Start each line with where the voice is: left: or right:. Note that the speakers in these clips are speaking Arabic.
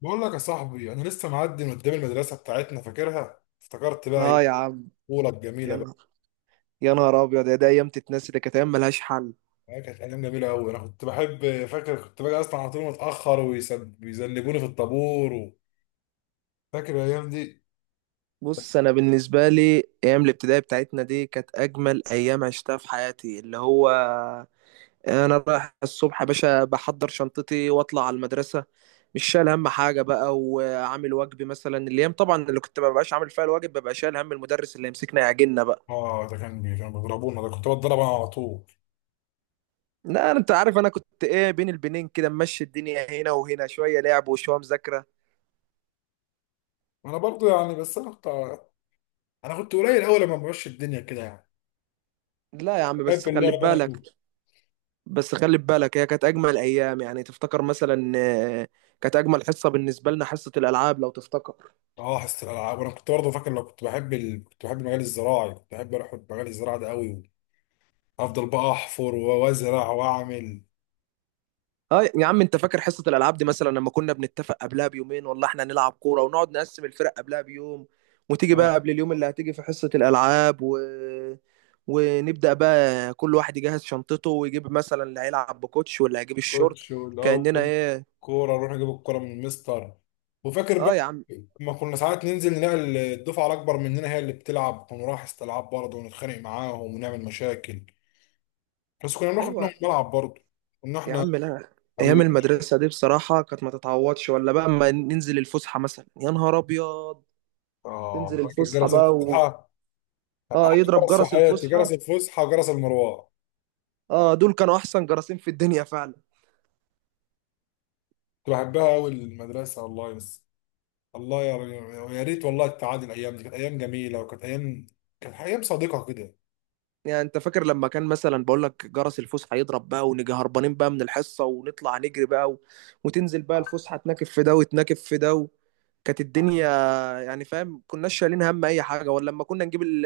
left: بقول لك يا صاحبي، انا لسه معدي من قدام المدرسه بتاعتنا فاكرها. افتكرت بقى
right: اه
left: ايه
right: يا عم.
left: الطفوله
right: يا
left: الجميله بقى.
right: نهار يا نهار ابيض، يا دي ايام تتنسي، ده كانت ايام ملهاش حل.
left: كانت ايام جميله قوي. انا كنت بحب، فاكر كنت باجي اصلا على طول متاخر ويذنبوني في الطابور و... فاكر الايام دي.
right: بص، انا بالنسبه لي ايام الابتدائي بتاعتنا دي كانت اجمل ايام عشتها في حياتي، اللي هو انا رايح الصبح يا باشا، بحضر شنطتي واطلع على المدرسه، مش شايل هم حاجه بقى، وعامل واجبي مثلا. الايام طبعا اللي كنت ما ببقاش عامل فيها الواجب ببقى شايل هم المدرس اللي يمسكنا يعجلنا بقى.
left: اه، ده كانوا بيضربونا، ده كنت بتضرب انا على طول.
right: لا، انت عارف انا كنت ايه؟ بين البنين كده ممشي الدنيا، هنا وهنا شويه لعب وشويه مذاكره.
left: انا برضو يعني بس انا كنت. انا كنت قليل قوي لما بمشي الدنيا كده يعني.
right: لا يا عم،
left: بحب
right: بس خلي
left: اللعب انا
right: بالك
left: قوي.
right: بس خلي بالك هي كانت اجمل ايام. يعني تفتكر مثلا، كانت اجمل حصه بالنسبه لنا حصه الالعاب لو تفتكر.
left: اه، حصه الالعاب، وانا كنت برضه فاكر لو كنت بحب المجال الزراعي، كنت بحب اروح المجال الزراعي ده قوي. افضل بقى احفر وازرع واعمل.
right: اه يا عم، انت فاكر حصه الالعاب دي؟ مثلا لما كنا بنتفق قبلها بيومين، والله احنا نلعب كوره ونقعد نقسم الفرق قبلها بيوم، وتيجي بقى
left: آه.
right: قبل اليوم اللي هتيجي في حصه الالعاب. ونبدا بقى كل واحد يجهز شنطته ويجيب مثلا اللي هيلعب بكوتش واللي هيجيب الشورت،
left: كوتش
right: كاننا
left: والاول
right: ايه.
left: كوره، اروح اجيب الكوره من المستر. وفاكر
right: اه
left: بقى
right: يا عم.
left: ما كنا ساعات ننزل نلاقي الدفعه الاكبر مننا هي اللي بتلعب، ونروح استلعاب برضه ونتخانق معاهم ونعمل مشاكل. بس كنا بناخد منهم
right: ايوه.
left: الملعب برضه. كنا
right: يا
left: احنا
right: عم لا، ايام
left: قويين
right: المدرسه
left: شويه.
right: دي بصراحه كانت ما تتعوضش، ولا بقى اما ننزل الفسحه مثلا، يا نهار ابيض، تنزل
left: اه، فاكر
right: الفسحه
left: جرس
right: بقى.
left: الفسحه.
right: اه
left: أحلى
right: يضرب
left: جرس في
right: جرس
left: حياتي
right: الفسحه.
left: جرس الفسحه وجرس المروه.
right: اه، دول كانوا احسن جرسين في الدنيا فعلا.
left: كنت بحبها قوي المدرسه والله، بس الله يا ريت والله تعاد الايام دي. كانت ايام جميله، وكانت ايام صادقه كده.
right: يعني انت فاكر لما كان مثلا، بقول لك جرس الفسحه يضرب بقى، ونيجي هربانين بقى من الحصه ونطلع نجري بقى، وتنزل بقى الفسحه تناكف في ده وتناكف في ده، كانت الدنيا، يعني فاهم كناش شايلين هم اي حاجه؟ ولا لما كنا نجيب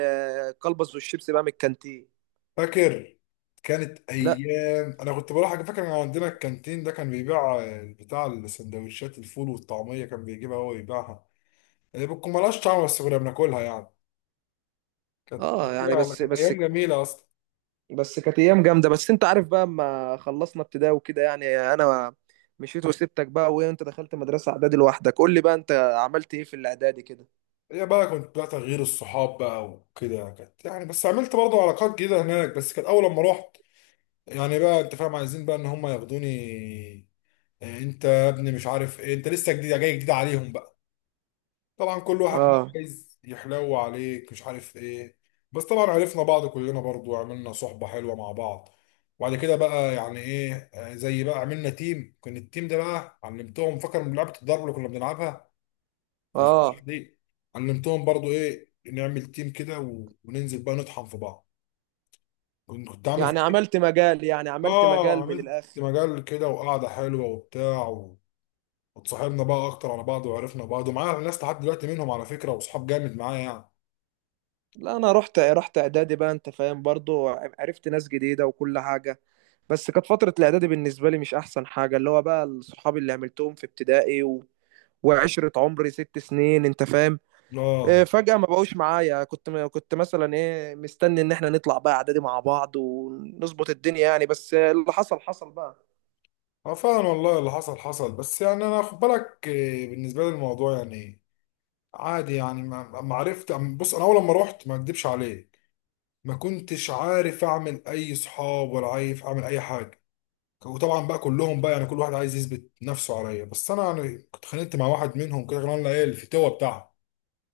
right: الكلبس والشيبس بقى من الكانتين.
left: فاكر كانت
right: لا.
left: ايام انا كنت بروح، فاكر ان عندنا الكانتين ده كان بيبيع بتاع السندوتشات، الفول والطعميه، كان بيجيبها هو ويبيعها، اللي بتكون مالهاش طعم بس كنا بناكلها يعني.
right: اه يعني بس
left: كانت
right: بس
left: ايام جميله اصلا.
right: بس كانت ايام جامده. بس انت عارف بقى، اما خلصنا ابتدائي وكده، يعني انا مشيت وسبتك بقى، وانت دخلت مدرسه اعدادي لوحدك. قول لي بقى انت عملت ايه في الاعدادي كده؟
left: هي بقى كنت بقى تغيير الصحاب بقى وكده يعني، كانت يعني، بس عملت برضو علاقات جديده هناك، بس كانت اول لما رحت يعني بقى، انت فاهم، عايزين بقى ان هم ياخدوني. انت يا ابني مش عارف ايه، انت لسه جديد، جاي جديد عليهم بقى. طبعا كل واحد بقى
right: اه
left: عايز يحلو عليك، مش عارف ايه. بس طبعا عرفنا بعض كلنا برضو، وعملنا صحبة حلوة مع بعض. وبعد كده بقى يعني ايه، زي بقى عملنا تيم. كان التيم ده بقى علمتهم، فاكر، من لعبة الضرب اللي كنا بنلعبها في الفترة
right: اه
left: دي. علمتهم برضو ايه نعمل تيم كده وننزل بقى نطحن في بعض. كنت عامل
right: يعني
left: فريق.
right: عملت
left: اه،
right: مجال من
left: عملت
right: الاخر.
left: مجال كده وقعدة حلوة وبتاع و... واتصاحبنا بقى اكتر على بعض، وعرفنا بعض ومعايا ناس لحد دلوقتي منهم على فكرة، واصحاب جامد معايا يعني.
right: لا انا رحت اعدادي بقى، انت فاهم برضو، عرفت ناس جديده وكل حاجه. بس كانت فتره الاعدادي بالنسبه لي مش احسن حاجه، اللي هو بقى الصحاب اللي عملتهم في ابتدائي، وعشره عمري ست سنين، انت فاهم،
left: اه.
right: فجأة ما بقوش معايا. كنت مثلا ايه مستني ان احنا نطلع بقى اعدادي مع بعض ونظبط الدنيا، يعني بس اللي حصل حصل بقى.
left: اه فعلا والله، اللي حصل حصل، بس يعني انا خد بالك، بالنسبه لي الموضوع يعني عادي يعني. ما عرفت بص، انا اول لما رحت، ما اكدبش عليك، ما كنتش عارف اعمل اي صحاب، ولا عارف اعمل اي حاجه. وطبعا بقى كلهم بقى يعني، كل واحد عايز يثبت نفسه عليا، بس انا يعني كنت خانقت مع واحد منهم كده، كان لنا ايه الفتوه بتاعها.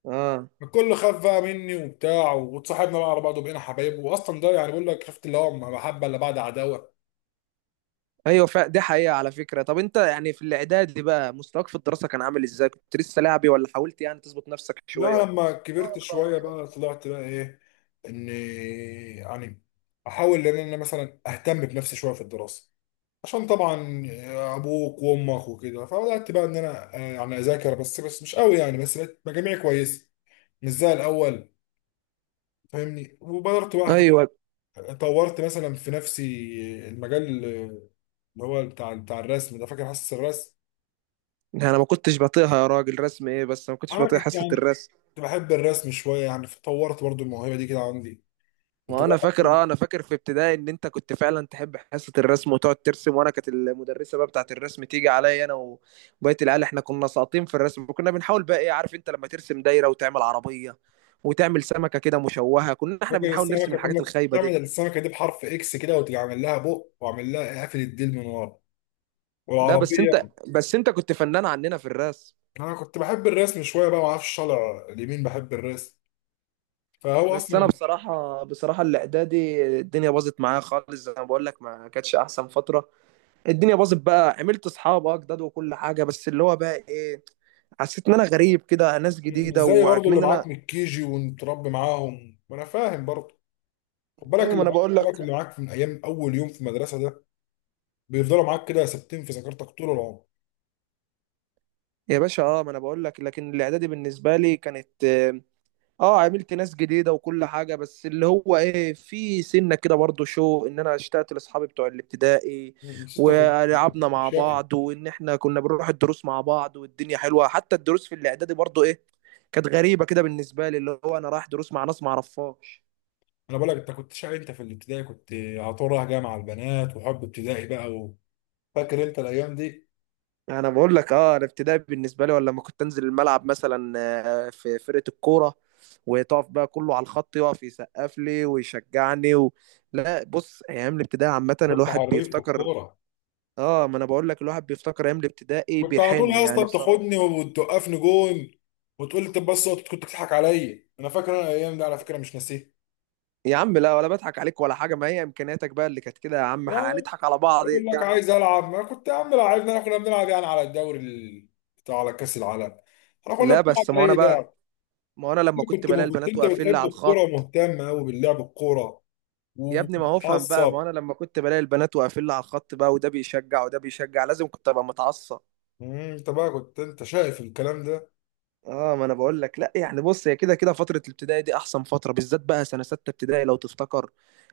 right: اه.
left: الكل خاف بقى مني وبتاع، واتصاحبنا بقى على بعض وبقينا حبايب، واصلا ده يعني بقول لك، شفت اللي هو محبه الا بعد عداوه.
right: ايوه، دي حقيقة على فكرة. طب انت يعني في الاعدادي بقى مستواك في الدراسة كان عامل ازاي؟ كنت لسه لاعبي، ولا حاولت يعني تظبط نفسك شوية
left: لا
right: وكده؟
left: لما كبرت شوية بقى طلعت بقى ايه، اني يعني احاول ان انا مثلا اهتم بنفسي شوية في الدراسة، عشان طبعا ابوك وامك وكده. فبدأت بقى ان انا، يعني اذاكر، بس مش قوي يعني، بس بقت مجاميعي كويسة، مش زي الاول، فاهمني. وبدرت بقى
right: ايوه.
left: طورت مثلا في نفسي المجال اللي هو بتاع الرسم ده، فاكر، حاسس الرسم.
right: انا ما كنتش بطيئها يا راجل، رسم ايه؟ بس ما كنتش
left: انا
right: بطيء
left: كنت
right: حصة
left: يعني
right: الرسم.
left: كنت بحب الرسم شوية يعني، فطورت برضو الموهبة دي كده عندي. انت
right: ما انا
left: بقى
right: فاكر، اه انا فاكر في ابتدائي ان انت كنت فعلا تحب حصه الرسم وتقعد ترسم، وانا كانت المدرسه بقى بتاعه الرسم تيجي عليا انا وبقيه العيال، احنا كنا ساقطين في الرسم، وكنا بنحاول بقى ايه، عارف انت لما ترسم دايره وتعمل عربيه وتعمل سمكه كده مشوهه، كنا احنا
left: فاكر
right: بنحاول نرسم
left: السمكه؟
right: الحاجات
left: كنا
right: الخايبه
left: بنعمل
right: دي.
left: السمكه دي بحرف اكس كده، وتعمل لها بق، واعمل لها قافل الديل من ورا،
right: لا بس
left: والعربيه.
right: انت، بس انت كنت فنان عننا في الرسم.
left: انا كنت بحب الرسم شويه بقى، ما اعرفش، طالع اليمين بحب الرسم. فهو
right: بس انا
left: اصلا
right: بصراحه، بصراحه الاعدادي الدنيا باظت معايا خالص، زي ما بقول لك ما كانتش احسن فتره. الدنيا باظت بقى، عملت اصحاب اه جداد وكل حاجه، بس اللي هو بقى ايه، حسيت ان انا غريب كده، ناس جديده
left: ازاي برضو اللي
right: وكمان انا.
left: معاك من الكيجي ومتربي معاهم، وانا فاهم برضو. خد بالك،
right: ايوه ما
left: اللي
right: انا
left: معاك
right: بقول لك.
left: صحابك اللي معاك من ايام اول يوم في المدرسه ده، بيفضلوا معاك كده ثابتين في ذاكرتك طول العمر.
right: يا باشا اه، ما انا بقول لك لكن الاعدادي بالنسبه لي كانت اه، عملت ناس جديده وكل حاجه، بس اللي هو ايه، في سنه كده برضو شو، ان انا اشتقت لاصحابي بتوع الابتدائي
left: بس انت كنت انت
right: ولعبنا
left: كنت
right: مع
left: شقي.
right: بعض، وان احنا كنا بنروح الدروس مع بعض، والدنيا حلوه. حتى الدروس في الاعدادي برضو ايه، كانت غريبه كده بالنسبه لي، اللي هو انا رايح دروس مع ناس ما اعرفهاش.
left: انا بقول لك انت كنت شقي. انت في الابتدائي كنت على طول رايح جامعه البنات، وحب ابتدائي بقى و... فاكر انت الايام دي؟
right: انا بقول لك اه، الابتدائي بالنسبه لي، ولا لما كنت انزل الملعب مثلا، في فرقه الكوره، وتقف بقى كله على الخط، يقف يسقف لي ويشجعني. لا بص، ايام الابتدائي عامه
left: كنت
right: الواحد
left: حريف في
right: بيفتكر.
left: الكورة.
right: اه ما انا بقول لك، الواحد بيفتكر ايام الابتدائي
left: كنت على طول
right: بيحن
left: يا اسطى
right: يعني بصراحه.
left: بتاخدني وتوقفني جون، وتقول لي طب بس أقعد. كنت بتضحك عليا، انا فاكر انا الايام دي على فكرة، مش ناسيها
right: يا عم لا، ولا بضحك عليك ولا حاجه، ما هي امكانياتك بقى اللي كانت كده يا عم،
left: يعني.
right: هنضحك على بعض.
left: يقول لك
right: يعني
left: عايز العب. ما كنت يا عم، لعبنا، احنا كنا بنلعب يعني على الدوري بتاع على كأس العالم. احنا كنا
right: لا
left: بنلعب
right: بس
left: اي لعب.
right: ما انا لما
left: كنت
right: كنت بلاقي
left: كنت
right: البنات
left: انت
right: واقفين لي
left: بتحب
right: على
left: الكورة،
right: الخط.
left: ومهتم قوي باللعب الكورة
right: يا ابني ما هو افهم بقى،
left: وبتتعصب.
right: ما هو انا لما كنت بلاقي البنات واقفين لي على الخط بقى، وده بيشجع وده بيشجع، لازم كنت ابقى متعصب.
left: انت بقى كنت انت شايف الكلام ده.
right: اه ما انا بقول لك. لا يعني بص، هي كده كده فتره الابتدائي دي احسن فتره، بالذات بقى سنه سته ابتدائي لو تفتكر،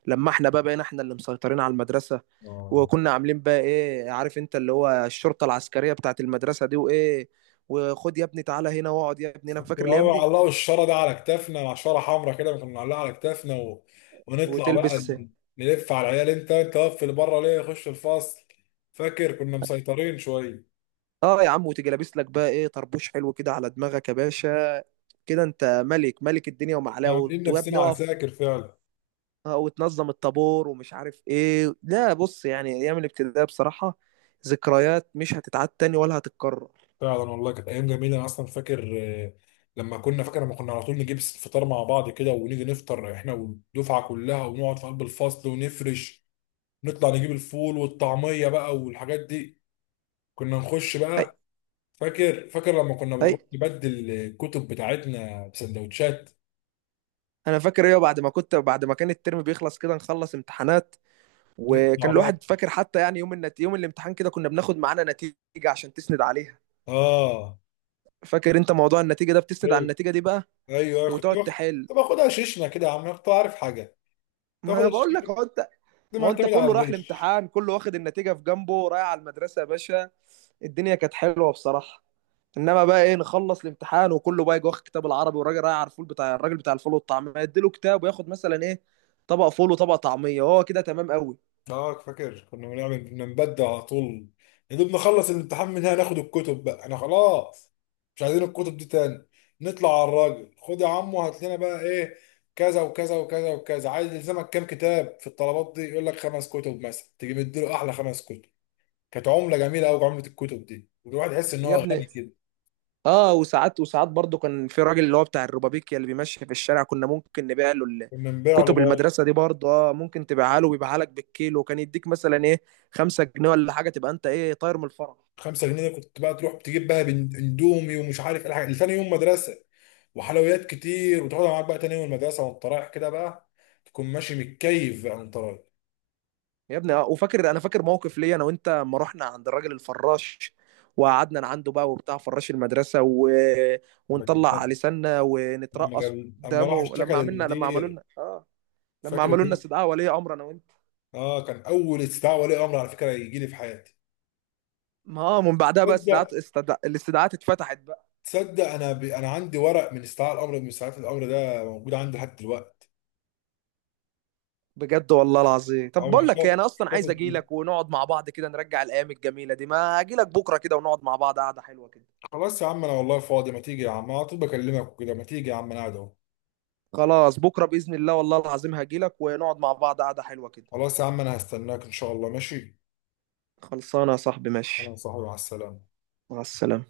right: لما احنا بقى بقينا احنا اللي مسيطرين على المدرسه،
left: آه.
right: وكنا عاملين بقى ايه عارف انت، اللي هو الشرطه العسكريه بتاعت المدرسه دي وايه، وخد يا ابني تعالى هنا واقعد يا ابني، انا
left: كنت
right: فاكر الايام
left: بقى
right: دي.
left: علقوا الشارة ده على كتافنا، مع شارة حمراء كده كنا بنعلقها على كتافنا و... ونطلع بقى
right: وتلبس.
left: نلف على العيال، انت واقف اللي بره ليه، خش الفصل. فاكر كنا مسيطرين شوية.
right: اه يا عم، وتيجي لابس لك بقى ايه طربوش حلو كده على دماغك يا باشا، كده انت ملك، ملك الدنيا
left: كنا
right: ومعلاه
left: عاملين
right: وتواب
left: نفسنا
right: نقف.
left: عساكر فعلا.
right: وتنظم الطابور ومش عارف ايه. لا بص، يعني ايام الابتدائي بصراحة، ذكريات مش هتتعاد تاني ولا هتتكرر.
left: فعلا والله كانت أيام جميلة. أنا أصلا فاكر، لما كنا على طول نجيب الفطار مع بعض كده، ونيجي نفطر احنا والدفعة كلها، ونقعد في قلب الفصل ونفرش. نطلع نجيب الفول والطعمية بقى والحاجات دي، كنا نخش
right: هي
left: بقى. فاكر لما كنا
right: هي
left: بنروح نبدل الكتب بتاعتنا بسندوتشات.
right: انا فاكر ايه، بعد ما كان الترم بيخلص كده نخلص امتحانات،
left: نطلع
right: وكان
left: بقى.
right: الواحد فاكر حتى، يعني يوم يوم الامتحان كده كنا بناخد معانا نتيجة عشان تسند عليها.
left: اه.
right: فاكر انت موضوع النتيجة ده؟ بتسند على
left: ايوه،
right: النتيجة دي بقى
left: ايوه كنت
right: وتقعد
left: باخد.
right: تحل.
left: كنت باخدها شيشنا كده يا عم، كنت عارف حاجه. كنت
right: ما انا
left: باخدها
right: بقول
left: شيشنا
right: لك
left: كده،
right: اهو.
left: كنت
right: ما هو انت
left: معتمد على
right: كله راح
left: الغش.
right: الامتحان كله واخد النتيجه في جنبه رايح على المدرسه يا باشا، الدنيا كانت حلوه بصراحه. انما بقى ايه، نخلص الامتحان وكله بقى يجي واخد كتاب العربي، والراجل رايح على الفول، بتاع الراجل بتاع الفول والطعميه يديله كتاب وياخد مثلا ايه، طبق فول وطبق طعميه، هو كده تمام قوي.
left: اه، فاكر كنا كنا نبدل على طول. يا دوب نخلص الامتحان من هنا، ناخد الكتب بقى انا خلاص، مش عايزين الكتب دي تاني. نطلع على الراجل، خد يا عم وهات لنا بقى ايه كذا وكذا وكذا وكذا. عايز يلزمك كام كتاب في الطلبات دي؟ يقول لك خمس كتب مثلا، تيجي مديله احلى خمس كتب. كانت عمله جميله قوي عمله الكتب دي، والواحد يحس ان هو
right: يا ابني
left: غني كده.
right: اه، وساعات وساعات برضو كان في راجل اللي هو بتاع الروبابيكيا اللي بيمشي في الشارع، كنا ممكن نبيع له
left: كنا نبيع له
right: كتب
left: بقى
right: المدرسه دي برضو، اه ممكن تبيعها له ويبيعها لك بالكيلو، وكان يديك مثلا ايه، خمسة جنيه ولا حاجه، تبقى انت ايه طاير من الفرح.
left: 5 جنيه. ده كنت بقى تروح تجيب بقى اندومي ومش عارف ايه، الحاجات لتاني يوم مدرسه، وحلويات كتير، وتاخدها معاك بقى تاني يوم المدرسه، وانت رايح كده بقى تكون ماشي متكيف بقى وانت رايح.
right: يا ابني اه، وفاكر، انا فاكر موقف ليا انا وانت لما رحنا عند الراجل الفراش، وقعدنا عنده بقى وبتاع فراش المدرسه،
left: لما
right: ونطلع
left: جبنا-
right: لساننا
left: لما
right: ونترقص
left: جاب، اما راح
right: قدامه،
left: اشتكى
right: لما عملنا
left: للمدير.
right: لما
left: فاكر
right: عملوا لنا
left: دي؟
right: استدعاء ولي امر انا وانت.
left: اه، كان اول استدعاء ولي امر على فكره يجي لي في حياتي.
right: ما من بعدها بقى
left: تصدق
right: استدعاءات الاستدعاءات اتفتحت بقى.
left: تصدق انا عندي ورق من استدعاء الامر ده موجود عندي لحد دلوقتي.
right: بجد والله العظيم؟ طب
left: او
right: بقول لك ايه،
left: محتفظ
right: انا اصلا عايز
left: محتفظ
right: اجي لك ونقعد مع بعض كده، نرجع الايام الجميله دي. ما اجي لك بكره كده ونقعد مع بعض قعده حلوه كده.
left: خلاص. يا عم انا والله فاضي، ما تيجي يا عم، انا على طول بكلمك وكده. ما تيجي يا عم انا قاعد اهو.
right: خلاص بكره باذن الله، والله العظيم هجي لك ونقعد مع بعض قعده حلوه كده.
left: خلاص يا عم، انا هستناك ان شاء الله، ماشي.
right: خلصانه يا صاحبي،
left: انا
right: ماشي.
left: صاحبي، مع السلامه.
right: مع السلامة.